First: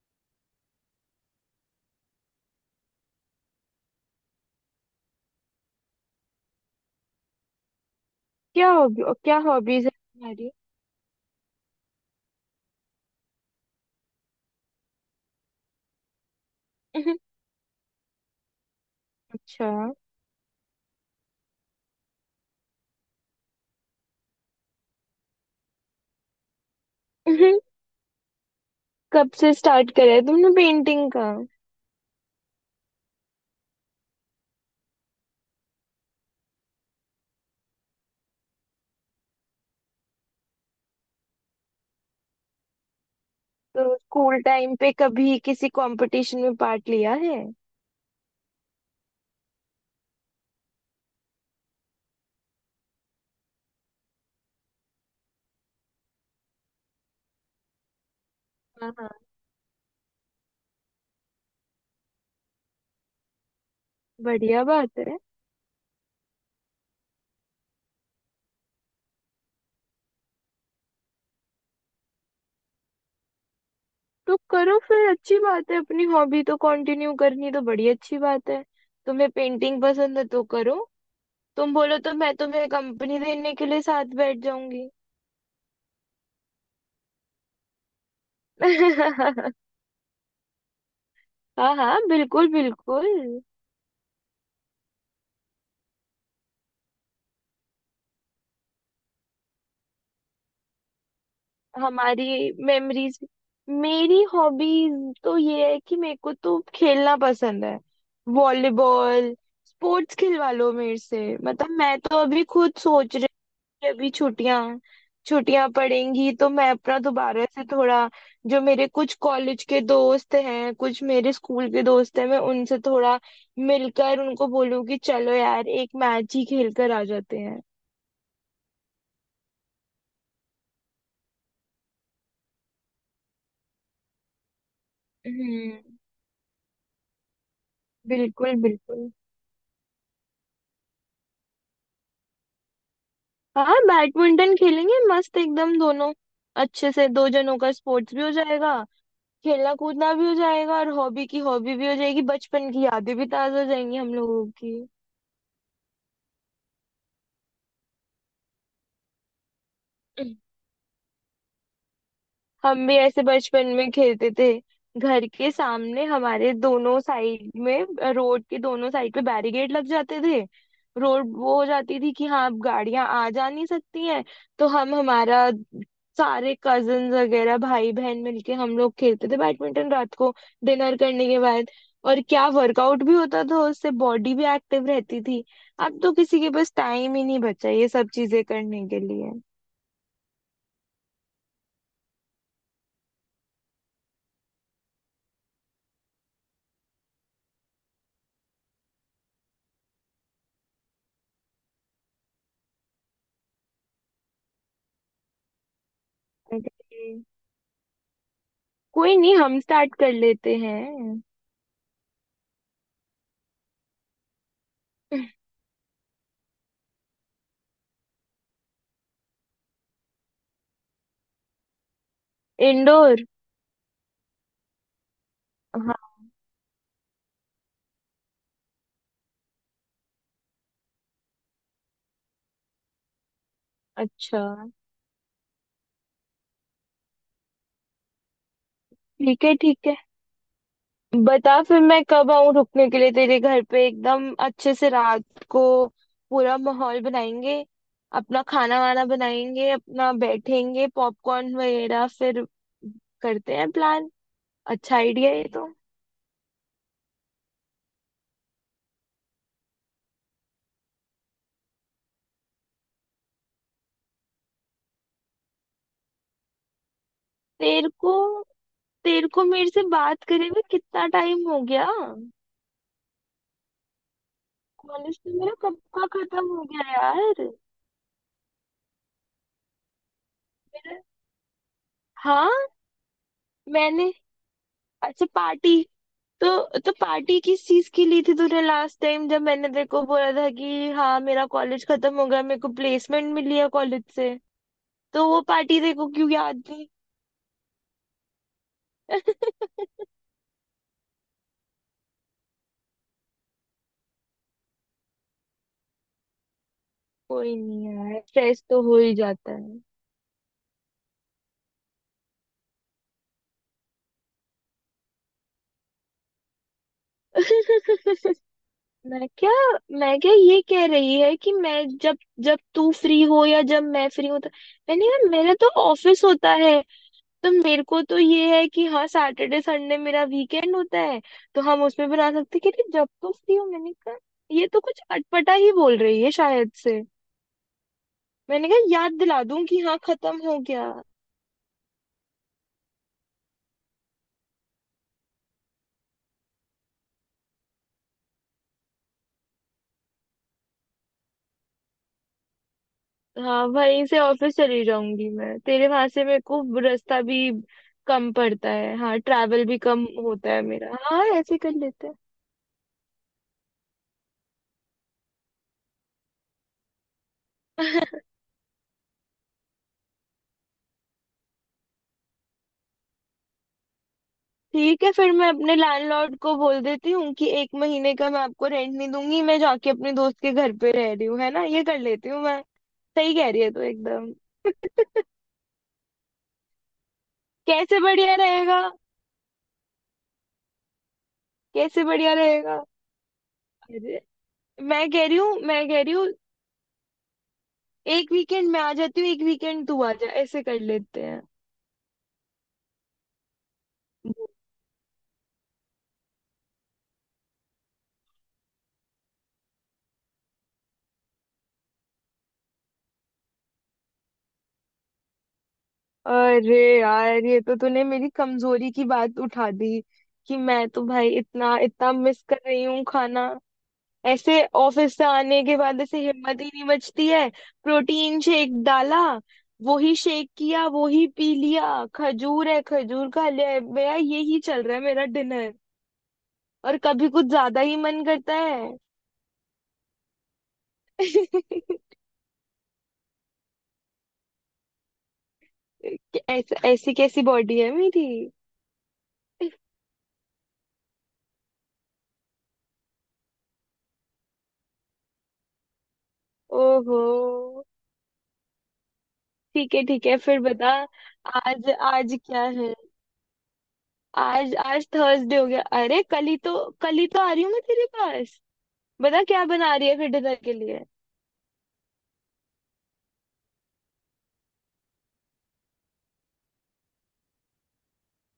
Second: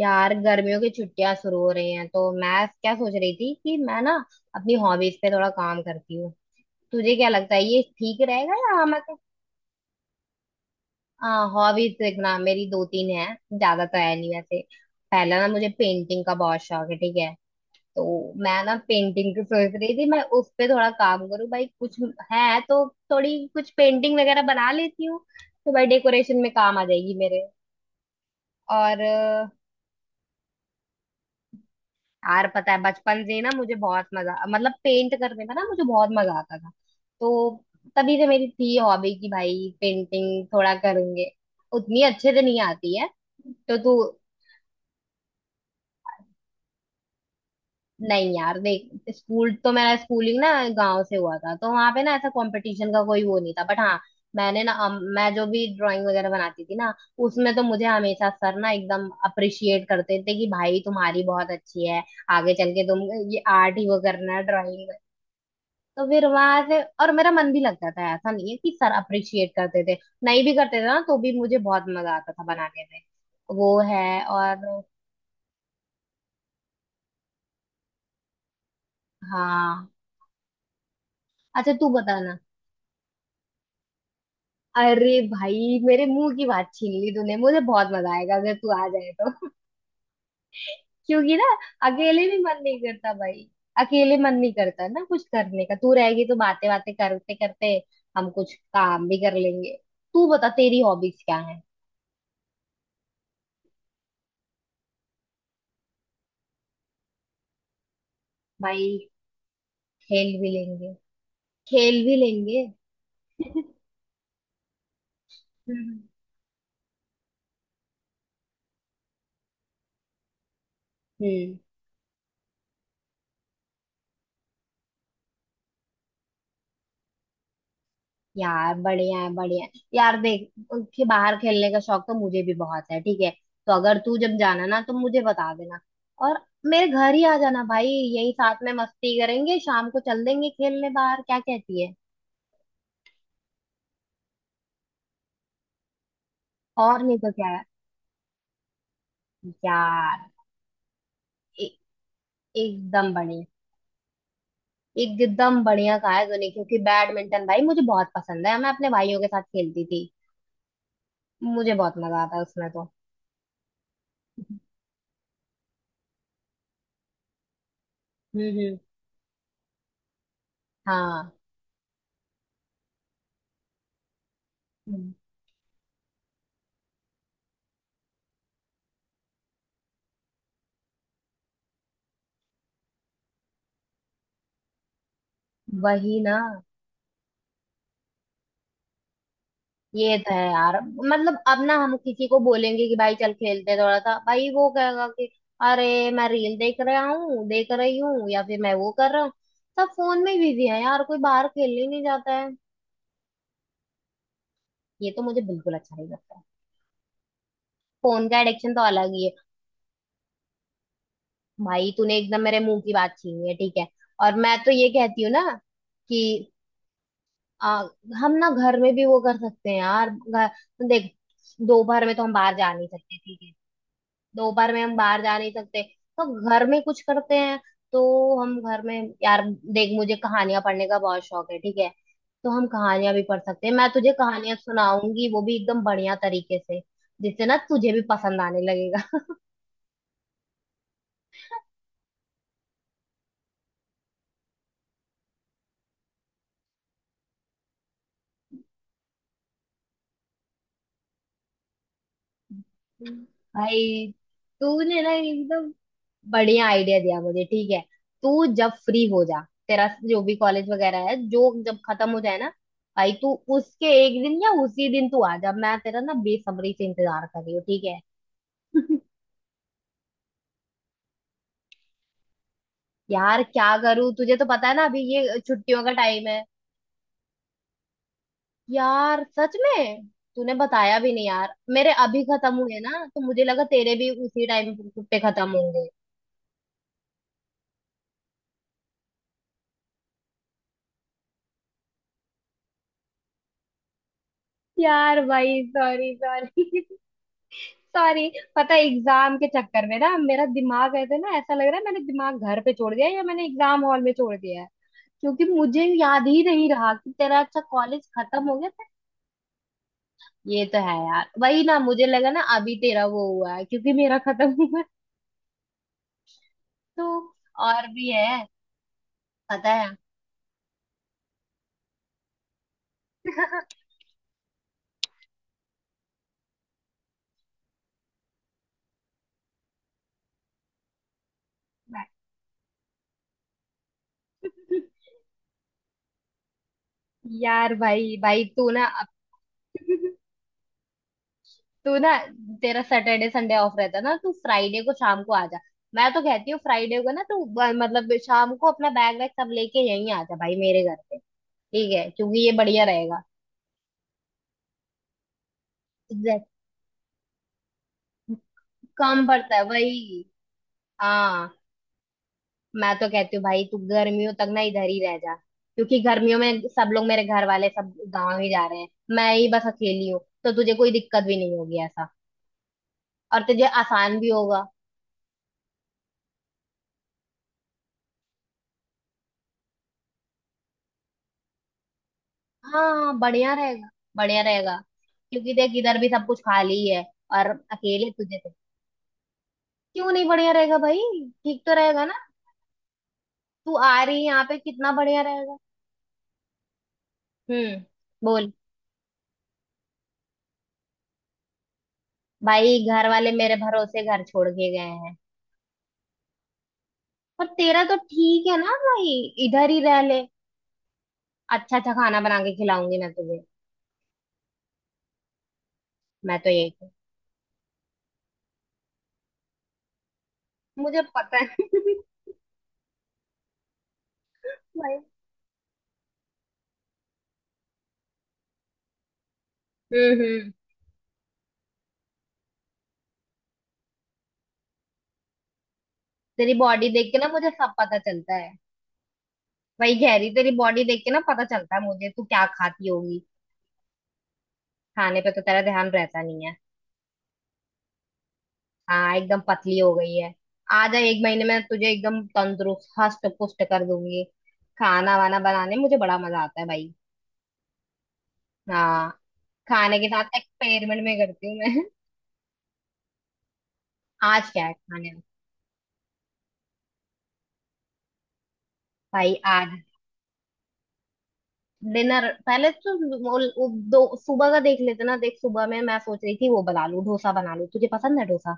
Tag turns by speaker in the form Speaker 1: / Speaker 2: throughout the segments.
Speaker 1: यार गर्मियों की छुट्टियां शुरू हो रही हैं, तो मैं क्या सोच रही थी कि मैं ना अपनी हॉबीज पे थोड़ा काम करती हूँ। तुझे क्या लगता है ये ठीक रहेगा या मैं?
Speaker 2: क्या हॉबीज है तुम्हारी?
Speaker 1: हॉबीज देखना, मेरी दो तीन है। ज्यादा तो है नहीं वैसे। पहला ना, मुझे पेंटिंग का बहुत शौक है, ठीक है। तो मैं ना पेंटिंग की
Speaker 2: अच्छा।
Speaker 1: सोच रही थी, मैं उस पे थोड़ा काम करूँ। भाई कुछ है तो थोड़ी कुछ पेंटिंग वगैरह बना लेती हूँ, तो भाई डेकोरेशन में काम आ जाएगी मेरे।
Speaker 2: कब
Speaker 1: और
Speaker 2: से स्टार्ट करा है तुमने पेंटिंग का?
Speaker 1: यार पता है, बचपन से ही ना मुझे बहुत मजा, मतलब पेंट करने में ना मुझे बहुत मजा आता था। तो तभी से मेरी थी हॉबी कि भाई पेंटिंग थोड़ा करूंगे। उतनी अच्छे से नहीं आती है तो
Speaker 2: तो
Speaker 1: तू।
Speaker 2: स्कूल टाइम पे कभी किसी कंपटीशन में पार्ट लिया है?
Speaker 1: नहीं यार देख, स्कूल तो मेरा, स्कूलिंग ना गांव से हुआ था, तो वहां पे ना ऐसा कंपटीशन का कोई वो नहीं था। बट हाँ, मैंने ना मैं जो भी ड्राइंग वगैरह बनाती थी ना, उसमें तो मुझे हमेशा सर ना
Speaker 2: हाँ
Speaker 1: एकदम
Speaker 2: हाँ,
Speaker 1: अप्रिशिएट करते थे कि भाई तुम्हारी बहुत अच्छी है। आगे चल के तुम ये आर्ट ही वो करना,
Speaker 2: बढ़िया
Speaker 1: ड्राइंग।
Speaker 2: बात है।
Speaker 1: तो फिर वहां से और मेरा मन भी लगता था। ऐसा नहीं है कि सर अप्रिशिएट करते थे, नहीं भी करते थे ना तो भी मुझे बहुत मजा आता था बनाने में। वो है।
Speaker 2: तो करो
Speaker 1: और
Speaker 2: फिर, अच्छी बात है अपनी हॉबी तो कंटिन्यू करनी, तो बड़ी अच्छी बात है। तुम्हें पेंटिंग
Speaker 1: हाँ,
Speaker 2: पसंद है तो करो।
Speaker 1: अच्छा,
Speaker 2: तुम
Speaker 1: तू
Speaker 2: बोलो तो मैं
Speaker 1: बताना।
Speaker 2: तुम्हें कंपनी देने के लिए साथ बैठ जाऊंगी।
Speaker 1: अरे भाई, मेरे मुंह की बात छीन ली तूने। मुझे बहुत मजा आएगा अगर तू आ जाए तो। क्योंकि ना
Speaker 2: हाँ हाँ,
Speaker 1: अकेले भी
Speaker 2: बिल्कुल
Speaker 1: मन नहीं करता
Speaker 2: बिल्कुल।
Speaker 1: भाई। अकेले मन नहीं करता ना कुछ करने का। तू रहेगी तो बातें बातें करते करते हम कुछ काम भी कर लेंगे। तू बता तेरी हॉबीज क्या है?
Speaker 2: हमारी मेमोरीज, मेरी हॉबीज तो ये है कि मेरे को तो खेलना पसंद है,
Speaker 1: भाई
Speaker 2: वॉलीबॉल, स्पोर्ट्स
Speaker 1: खेल भी
Speaker 2: खिलवा लो
Speaker 1: लेंगे,
Speaker 2: मेरे से, मतलब मैं
Speaker 1: खेल भी
Speaker 2: तो अभी
Speaker 1: लेंगे।
Speaker 2: खुद सोच रही हूँ कि अभी छुट्टियां छुट्टियां
Speaker 1: हम्म।
Speaker 2: पड़ेंगी तो मैं अपना दोबारा से थोड़ा, जो मेरे कुछ कॉलेज के दोस्त हैं, कुछ मेरे स्कूल के दोस्त हैं, मैं उनसे थोड़ा मिलकर उनको बोलूँ कि चलो यार एक मैच ही खेल कर आ जाते हैं।
Speaker 1: यार बढ़िया है, बढ़िया है। यार देख, के बाहर खेलने का शौक तो मुझे भी बहुत है, ठीक है। तो अगर तू जब जाना ना तो मुझे बता देना।
Speaker 2: हम्म,
Speaker 1: और मेरे घर ही आ जाना भाई। यही
Speaker 2: बिल्कुल
Speaker 1: साथ में
Speaker 2: बिल्कुल।
Speaker 1: मस्ती करेंगे, शाम को चल देंगे खेलने बाहर। क्या कहती है?
Speaker 2: हाँ बैडमिंटन खेलेंगे मस्त एकदम दोनों अच्छे
Speaker 1: और
Speaker 2: से,
Speaker 1: नहीं
Speaker 2: दो
Speaker 1: तो क्या।
Speaker 2: जनों का स्पोर्ट्स भी हो जाएगा। खेलना कूदना
Speaker 1: यार
Speaker 2: भी हो जाएगा और हॉबी की
Speaker 1: ए,
Speaker 2: हॉबी भी हो जाएगी, बचपन की
Speaker 1: एकदम
Speaker 2: यादें भी
Speaker 1: बढ़िया।
Speaker 2: ताजा हो जाएंगी हम लोगों की।
Speaker 1: एकदम बढ़िया कहा है तूने, क्योंकि बैडमिंटन भाई मुझे बहुत पसंद है। मैं अपने भाइयों के साथ खेलती थी। मुझे बहुत मजा आता है उसमें
Speaker 2: हम
Speaker 1: तो।
Speaker 2: भी ऐसे बचपन में खेलते थे, घर के सामने हमारे दोनों साइड में, रोड के
Speaker 1: हम्म।
Speaker 2: दोनों साइड पे बैरिकेड लग जाते थे। रोड
Speaker 1: हाँ।
Speaker 2: वो हो जाती थी कि हाँ अब गाड़ियां आ जा नहीं सकती हैं, तो हम हमारा सारे कजन वगैरह भाई बहन मिलके हम लोग खेलते थे बैडमिंटन रात को डिनर करने के बाद। और क्या वर्कआउट भी होता था, उससे बॉडी भी एक्टिव रहती थी। अब तो
Speaker 1: वही ना।
Speaker 2: किसी के पास टाइम ही नहीं बचा ये सब चीजें करने के लिए।
Speaker 1: ये तो है यार। मतलब अब ना हम किसी को बोलेंगे कि भाई चल खेलते हैं थोड़ा सा, भाई वो कहेगा कि अरे मैं रील देख रहा हूँ, देख रही हूँ, या फिर मैं वो कर रहा हूँ। सब फोन में बिजी है यार, कोई बाहर खेलने ही नहीं जाता है। ये तो मुझे बिल्कुल अच्छा नहीं लगता है।
Speaker 2: अरे
Speaker 1: फोन का एडिक्शन तो अलग
Speaker 2: कोई
Speaker 1: ही है।
Speaker 2: नहीं, हम स्टार्ट कर लेते हैं।
Speaker 1: भाई तूने एकदम मेरे मुंह की बात छीनी है, ठीक है। और मैं तो ये कहती हूँ ना कि आ, हम ना घर में भी वो कर सकते हैं यार। घर, देख दोपहर में तो हम बाहर जा नहीं
Speaker 2: इंडोर।
Speaker 1: सकते, ठीक है। दोपहर में हम बाहर जा नहीं सकते
Speaker 2: हाँ।
Speaker 1: तो घर में कुछ करते हैं। तो हम घर में, यार देख, मुझे कहानियां पढ़ने का बहुत शौक है, ठीक है। तो हम कहानियां भी पढ़ सकते हैं। मैं तुझे
Speaker 2: अच्छा।
Speaker 1: कहानियां सुनाऊंगी वो भी एकदम बढ़िया तरीके से, जिससे ना तुझे भी पसंद आने लगेगा।
Speaker 2: ठीक है ठीक है, बता फिर मैं कब आऊँ रुकने के लिए तेरे घर पे, एकदम अच्छे से रात को पूरा माहौल बनाएंगे, अपना खाना वाना बनाएंगे अपना, बैठेंगे पॉपकॉर्न वगैरह, फिर करते हैं प्लान।
Speaker 1: भाई
Speaker 2: अच्छा
Speaker 1: तूने ना
Speaker 2: आइडिया है ये तो।
Speaker 1: एकदम बढ़िया आइडिया दिया मुझे, ठीक है। तू जब फ्री हो जा, तेरा जो भी कॉलेज वगैरह है जो, जब खत्म हो जाए ना भाई, तू उसके एक दिन या उसी दिन तू आ जा। मैं तेरा ना बेसब्री से इंतजार कर रही हूँ, ठीक
Speaker 2: तेरे
Speaker 1: है।
Speaker 2: को तेरे को मेरे से बात करे हुए कितना टाइम हो गया?
Speaker 1: यार क्या करूं, तुझे तो पता है ना अभी
Speaker 2: कॉलेज तो
Speaker 1: ये
Speaker 2: मेरा कब
Speaker 1: छुट्टियों का
Speaker 2: का
Speaker 1: टाइम है।
Speaker 2: खत्म हो गया यार।
Speaker 1: यार सच में तूने बताया
Speaker 2: मेरा,
Speaker 1: भी नहीं यार। मेरे अभी
Speaker 2: हाँ
Speaker 1: खत्म हुए ना तो मुझे लगा तेरे भी
Speaker 2: मैंने,
Speaker 1: उसी टाइम पे
Speaker 2: अच्छा
Speaker 1: खत्म
Speaker 2: पार्टी,
Speaker 1: होंगे।
Speaker 2: तो पार्टी किस चीज की ली थी तूने लास्ट टाइम, जब मैंने तेरे को बोला था कि हाँ मेरा कॉलेज खत्म हो गया, मेरे को प्लेसमेंट मिली है कॉलेज से,
Speaker 1: यार
Speaker 2: तो वो
Speaker 1: भाई,
Speaker 2: पार्टी तेरे को
Speaker 1: सॉरी
Speaker 2: क्यों याद
Speaker 1: सॉरी
Speaker 2: थी?
Speaker 1: सॉरी पता है, एग्जाम के चक्कर में ना मेरा दिमाग ऐसे ना, ऐसा लग रहा है मैंने दिमाग घर पे छोड़ दिया है, या मैंने एग्जाम हॉल में छोड़ दिया है। क्योंकि मुझे याद ही नहीं रहा कि तेरा,
Speaker 2: कोई
Speaker 1: अच्छा,
Speaker 2: नहीं
Speaker 1: कॉलेज
Speaker 2: यार,
Speaker 1: खत्म हो
Speaker 2: स्ट्रेस
Speaker 1: गया
Speaker 2: तो
Speaker 1: था।
Speaker 2: हो ही जाता है।
Speaker 1: ये तो है यार। वही ना, मुझे लगा ना अभी तेरा वो हुआ है क्योंकि मेरा खत्म हुआ है तो। और भी है?
Speaker 2: मैं क्या
Speaker 1: पता है।
Speaker 2: मैं क्या, ये कह रही है कि मैं जब जब तू फ्री हो या जब मैं फ्री हूँ तो, मैंने यार मेरा तो ऑफिस होता है, तो मेरे को तो ये है कि हाँ सैटरडे संडे मेरा वीकेंड होता है, तो हम उसमें
Speaker 1: मैं-,
Speaker 2: बना सकते हैं। कह रही जब तुम फ्री हो, मैंने कहा ये तो कुछ अटपटा ही बोल रही है शायद से।
Speaker 1: यार भाई भाई तू
Speaker 2: मैंने कहा
Speaker 1: ना अब,
Speaker 2: याद दिला दूं कि हाँ खत्म हो गया।
Speaker 1: तू तेरा सैटरडे संडे ऑफ रहता है ना, तू फ्राइडे को शाम को आ जा। मैं तो कहती हूँ फ्राइडे को ना मतलब शाम को अपना बैग वैग सब लेके यहीं आ जा भाई मेरे घर पे, ठीक है, क्योंकि ये बढ़िया रहेगा।
Speaker 2: हाँ वहीं से ऑफिस चली जाऊंगी मैं, तेरे वहां से मेरे
Speaker 1: Exactly.
Speaker 2: को रास्ता भी कम पड़ता है, हाँ
Speaker 1: कम पड़ता है,
Speaker 2: ट्रैवल भी कम
Speaker 1: वही।
Speaker 2: होता है मेरा, हाँ
Speaker 1: हाँ,
Speaker 2: ऐसे कर लेते हैं।
Speaker 1: मैं तो कहती हूँ भाई तू गर्मियों तक ना इधर ही रह जा, क्योंकि गर्मियों में सब लोग, मेरे घर वाले सब गाँव ही जा रहे हैं। मैं ही बस अकेली हूँ, तो तुझे कोई दिक्कत भी नहीं होगी ऐसा। और तुझे आसान भी होगा।
Speaker 2: ठीक है फिर मैं अपने लैंडलॉर्ड को बोल देती हूँ कि एक महीने का मैं आपको रेंट नहीं दूंगी, मैं जाके अपने दोस्त के घर पे रह रही हूँ, है ना, ये कर लेती हूँ मैं।
Speaker 1: हाँ
Speaker 2: सही कह
Speaker 1: बढ़िया
Speaker 2: रही है तू
Speaker 1: रहेगा।
Speaker 2: एकदम।
Speaker 1: बढ़िया रहेगा क्योंकि देख, इधर भी सब कुछ खाली है। और
Speaker 2: कैसे
Speaker 1: अकेले
Speaker 2: बढ़िया
Speaker 1: तुझे तो।
Speaker 2: रहेगा?
Speaker 1: क्यों नहीं बढ़िया रहेगा भाई? ठीक तो रहेगा
Speaker 2: कैसे
Speaker 1: ना।
Speaker 2: बढ़िया रहेगा?
Speaker 1: तू आ रही
Speaker 2: अरे
Speaker 1: है यहाँ पे, कितना
Speaker 2: मैं
Speaker 1: बढ़िया
Speaker 2: कह रही
Speaker 1: रहेगा।
Speaker 2: हूँ, मैं कह रही हूँ
Speaker 1: हम्म।
Speaker 2: एक
Speaker 1: बोल।
Speaker 2: वीकेंड मैं आ जाती हूँ, एक वीकेंड तू आ जा, ऐसे कर लेते हैं।
Speaker 1: भाई घर वाले मेरे भरोसे घर छोड़ के गए हैं, पर तेरा तो ठीक है ना भाई, इधर ही रह ले। अच्छा अच्छा खाना बना के खिलाऊंगी मैं तुझे। मैं तो
Speaker 2: अरे
Speaker 1: यही।
Speaker 2: यार ये तो तूने मेरी कमजोरी की बात उठा दी कि मैं
Speaker 1: मुझे
Speaker 2: तो भाई
Speaker 1: पता है।
Speaker 2: इतना इतना मिस कर रही हूँ खाना। ऐसे
Speaker 1: भाई।
Speaker 2: ऑफिस से आने के बाद ऐसे हिम्मत ही नहीं बचती है, प्रोटीन शेक डाला, वो ही शेक
Speaker 1: हम्म।
Speaker 2: किया वो ही पी लिया, खजूर है खजूर खा लिया, मेरा यही चल रहा है मेरा डिनर।
Speaker 1: तेरी बॉडी
Speaker 2: और
Speaker 1: देख के ना
Speaker 2: कभी कुछ
Speaker 1: मुझे सब
Speaker 2: ज्यादा ही
Speaker 1: पता
Speaker 2: मन
Speaker 1: चलता है।
Speaker 2: करता है।
Speaker 1: वही गहरी, तेरी बॉडी देख के ना पता चलता है मुझे तू क्या खाती होगी। खाने पे तो तेरा ध्यान रहता
Speaker 2: कि
Speaker 1: नहीं है।
Speaker 2: ऐसा, ऐसी कैसी बॉडी है मेरी।
Speaker 1: हाँ एकदम पतली हो गई है। आ जा, एक महीने में तुझे एकदम तंदुरुस्त, हष्ट पुष्ट कर दूंगी। खाना वाना बनाने में मुझे बड़ा मजा आता है भाई।
Speaker 2: ओहो,
Speaker 1: हाँ, खाने के
Speaker 2: ठीक
Speaker 1: साथ
Speaker 2: है फिर बता,
Speaker 1: एक्सपेरिमेंट में करती हूँ मैं।
Speaker 2: आज आज क्या है?
Speaker 1: आज क्या है
Speaker 2: आज आज
Speaker 1: खाने में?
Speaker 2: थर्सडे हो गया, अरे कल ही तो, कल ही तो आ रही हूँ मैं तेरे पास।
Speaker 1: भाई
Speaker 2: बता क्या
Speaker 1: आज
Speaker 2: बना रही है फिर डिनर के लिए?
Speaker 1: डिनर, पहले तो वो दो, सुबह का देख लेते ना। देख सुबह में मैं सोच रही थी वो बना लूं, डोसा बना लूं। तुझे पसंद है डोसा?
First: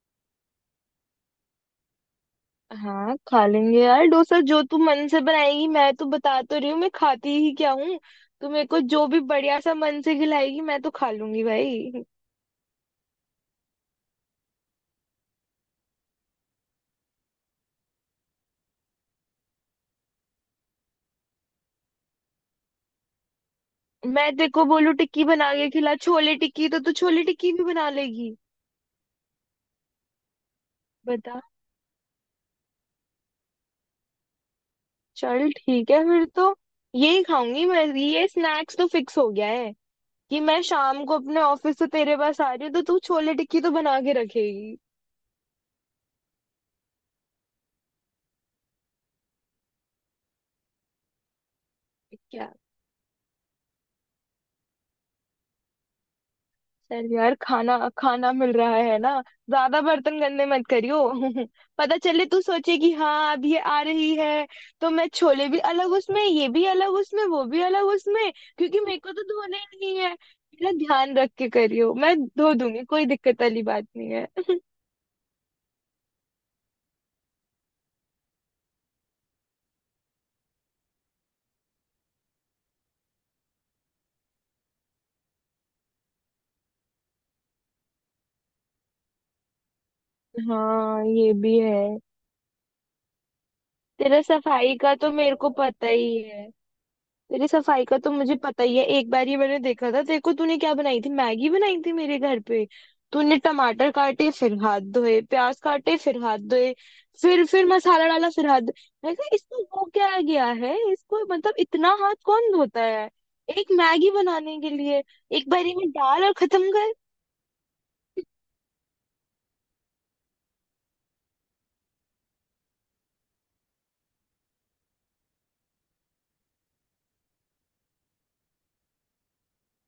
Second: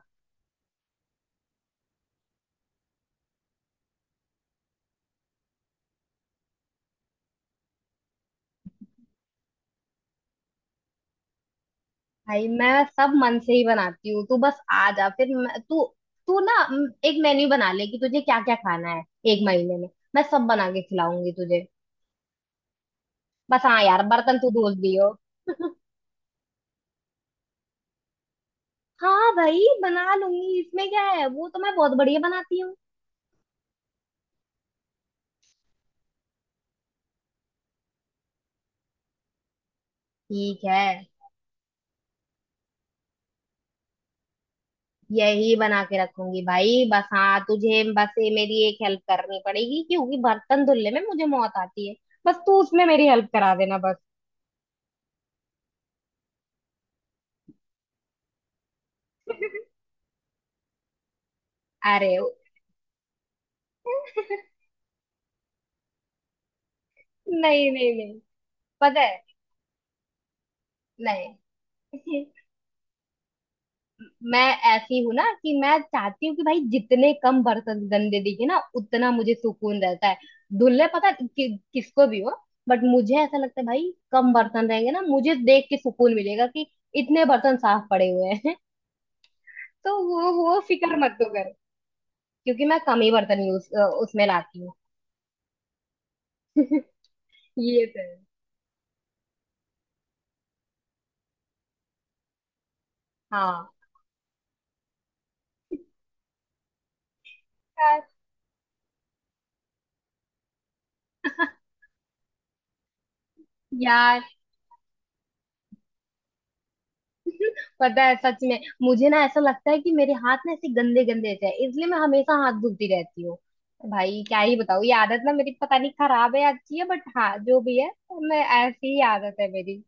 Speaker 2: हाँ खा लेंगे यार डोसा, जो तू मन से बनाएगी, मैं तो बता तो रही हूँ मैं खाती ही क्या हूँ। तू मेरे को जो भी बढ़िया सा मन से खिलाएगी मैं तो खा लूंगी भाई।
Speaker 1: भाई मैं सब मन से ही बनाती हूँ। तू बस आ जा, फिर मैं-, तू तू ना म, एक मेन्यू बना ले कि तुझे क्या क्या खाना है एक महीने में। मैं सब बना के खिलाऊंगी तुझे। बस हाँ यार,
Speaker 2: मैं
Speaker 1: बर्तन
Speaker 2: तेरे
Speaker 1: तू
Speaker 2: को
Speaker 1: धो
Speaker 2: बोलू
Speaker 1: दियो।
Speaker 2: टिक्की बना के खिला, छोले टिक्की, तो तू छोले टिक्की भी बना लेगी?
Speaker 1: हाँ भाई, बना लूंगी इसमें क्या है,
Speaker 2: बता।
Speaker 1: वो तो मैं बहुत बढ़िया बनाती हूँ।
Speaker 2: चल ठीक है फिर तो यही खाऊंगी मैं, ये स्नैक्स तो फिक्स हो गया है कि मैं
Speaker 1: ठीक है,
Speaker 2: शाम को अपने ऑफिस से तेरे पास आ रही हूँ तो तू छोले टिक्की तो बना के रखेगी।
Speaker 1: यही बना के रखूंगी भाई। बस हाँ, तुझे बस ये मेरी एक हेल्प करनी पड़ेगी, क्योंकि बर्तन धुलने में मुझे मौत आती है। बस
Speaker 2: क्या
Speaker 1: तू उसमें मेरी हेल्प करा देना, बस।
Speaker 2: चल यार खाना खाना मिल रहा है ना, ज्यादा बर्तन गंदे मत करियो। पता
Speaker 1: अरे।
Speaker 2: चले तू सोचे कि हाँ अब ये आ रही है तो मैं छोले भी अलग उसमें, ये भी अलग उसमें, वो भी
Speaker 1: नहीं
Speaker 2: अलग
Speaker 1: नहीं नहीं।
Speaker 2: उसमें, क्योंकि मेरे
Speaker 1: पता
Speaker 2: को
Speaker 1: है।
Speaker 2: तो धोने ही नहीं है। मेरा ध्यान रख
Speaker 1: नहीं।
Speaker 2: के करियो, मैं धो दूंगी, कोई दिक्कत वाली बात नहीं है।
Speaker 1: मैं ऐसी हूँ ना कि मैं चाहती हूँ कि भाई जितने कम बर्तन गंदे दिखे ना, उतना मुझे सुकून रहता है। धुलने पता कि, किसको भी हो, बट मुझे ऐसा लगता है भाई कम बर्तन रहेंगे ना, मुझे देख के सुकून मिलेगा कि इतने बर्तन साफ पड़े हुए हैं। तो वो फिक्र
Speaker 2: हाँ
Speaker 1: मत तो
Speaker 2: ये
Speaker 1: कर,
Speaker 2: भी है,
Speaker 1: क्योंकि मैं कम ही बर्तन यूज
Speaker 2: तेरा
Speaker 1: उसमें लाती हूँ।
Speaker 2: सफाई का तो मेरे को पता ही है। तेरी सफाई
Speaker 1: ये
Speaker 2: का
Speaker 1: तो
Speaker 2: तो
Speaker 1: है।
Speaker 2: मुझे पता ही है, एक बार ये मैंने देखा था, देखो तूने क्या बनाई थी, मैगी बनाई थी मेरे घर पे। तूने
Speaker 1: हाँ
Speaker 2: टमाटर काटे फिर हाथ धोए, प्याज काटे फिर हाथ धोए, फिर मसाला डाला फिर हाथ धोए। मैं कहा इसको हो क्या गया है इसको, मतलब इतना हाथ कौन धोता है एक मैगी
Speaker 1: यार
Speaker 2: बनाने के लिए? एक बारी में डाल और खत्म।
Speaker 1: पता है, सच में मुझे ना ऐसा लगता है कि मेरे हाथ ना ऐसे गंदे गंदे से है, इसलिए मैं हमेशा हाथ धोती रहती हूँ। भाई क्या ही बताऊँ, ये आदत ना मेरी पता नहीं खराब है या अच्छी है, बट हाँ जो भी है, मैं, ऐसी ही आदत है मेरी।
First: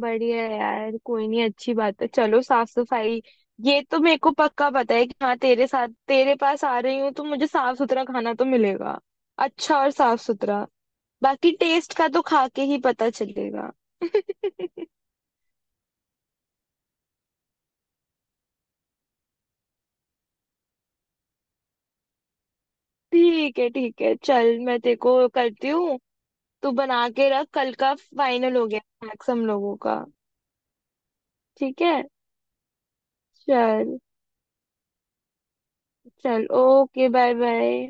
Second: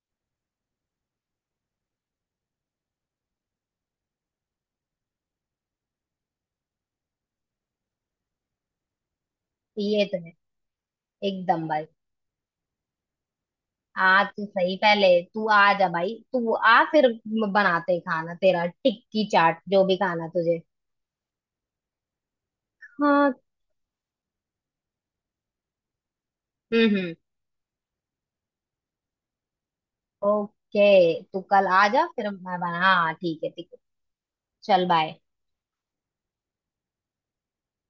Speaker 2: बढ़िया है यार, कोई नहीं अच्छी बात है चलो, साफ सफाई, ये तो मेरे को पक्का पता है कि हाँ तेरे साथ, तेरे पास आ रही हूँ तो मुझे साफ सुथरा खाना तो मिलेगा अच्छा, और
Speaker 1: ये
Speaker 2: साफ
Speaker 1: तो है।
Speaker 2: सुथरा। बाकी
Speaker 1: एकदम भाई।
Speaker 2: टेस्ट का तो खा के ही पता चलेगा।
Speaker 1: आ तू, सही, पहले तू आ जा भाई, तू आ फिर बनाते हैं खाना, तेरा टिक्की चाट जो भी खाना तुझे। हाँ।
Speaker 2: ठीक है चल, मैं तेरे को करती हूँ, तू बना
Speaker 1: हम्म।
Speaker 2: के रख, कल का फाइनल हो गया स्नैक्स हम लोगों का।
Speaker 1: ओके, तू कल
Speaker 2: ठीक
Speaker 1: आ
Speaker 2: है
Speaker 1: जा फिर मैं बना, हाँ ठीक है ठीक है।
Speaker 2: चल,
Speaker 1: चल बाय।
Speaker 2: चल ओके बाय बाय।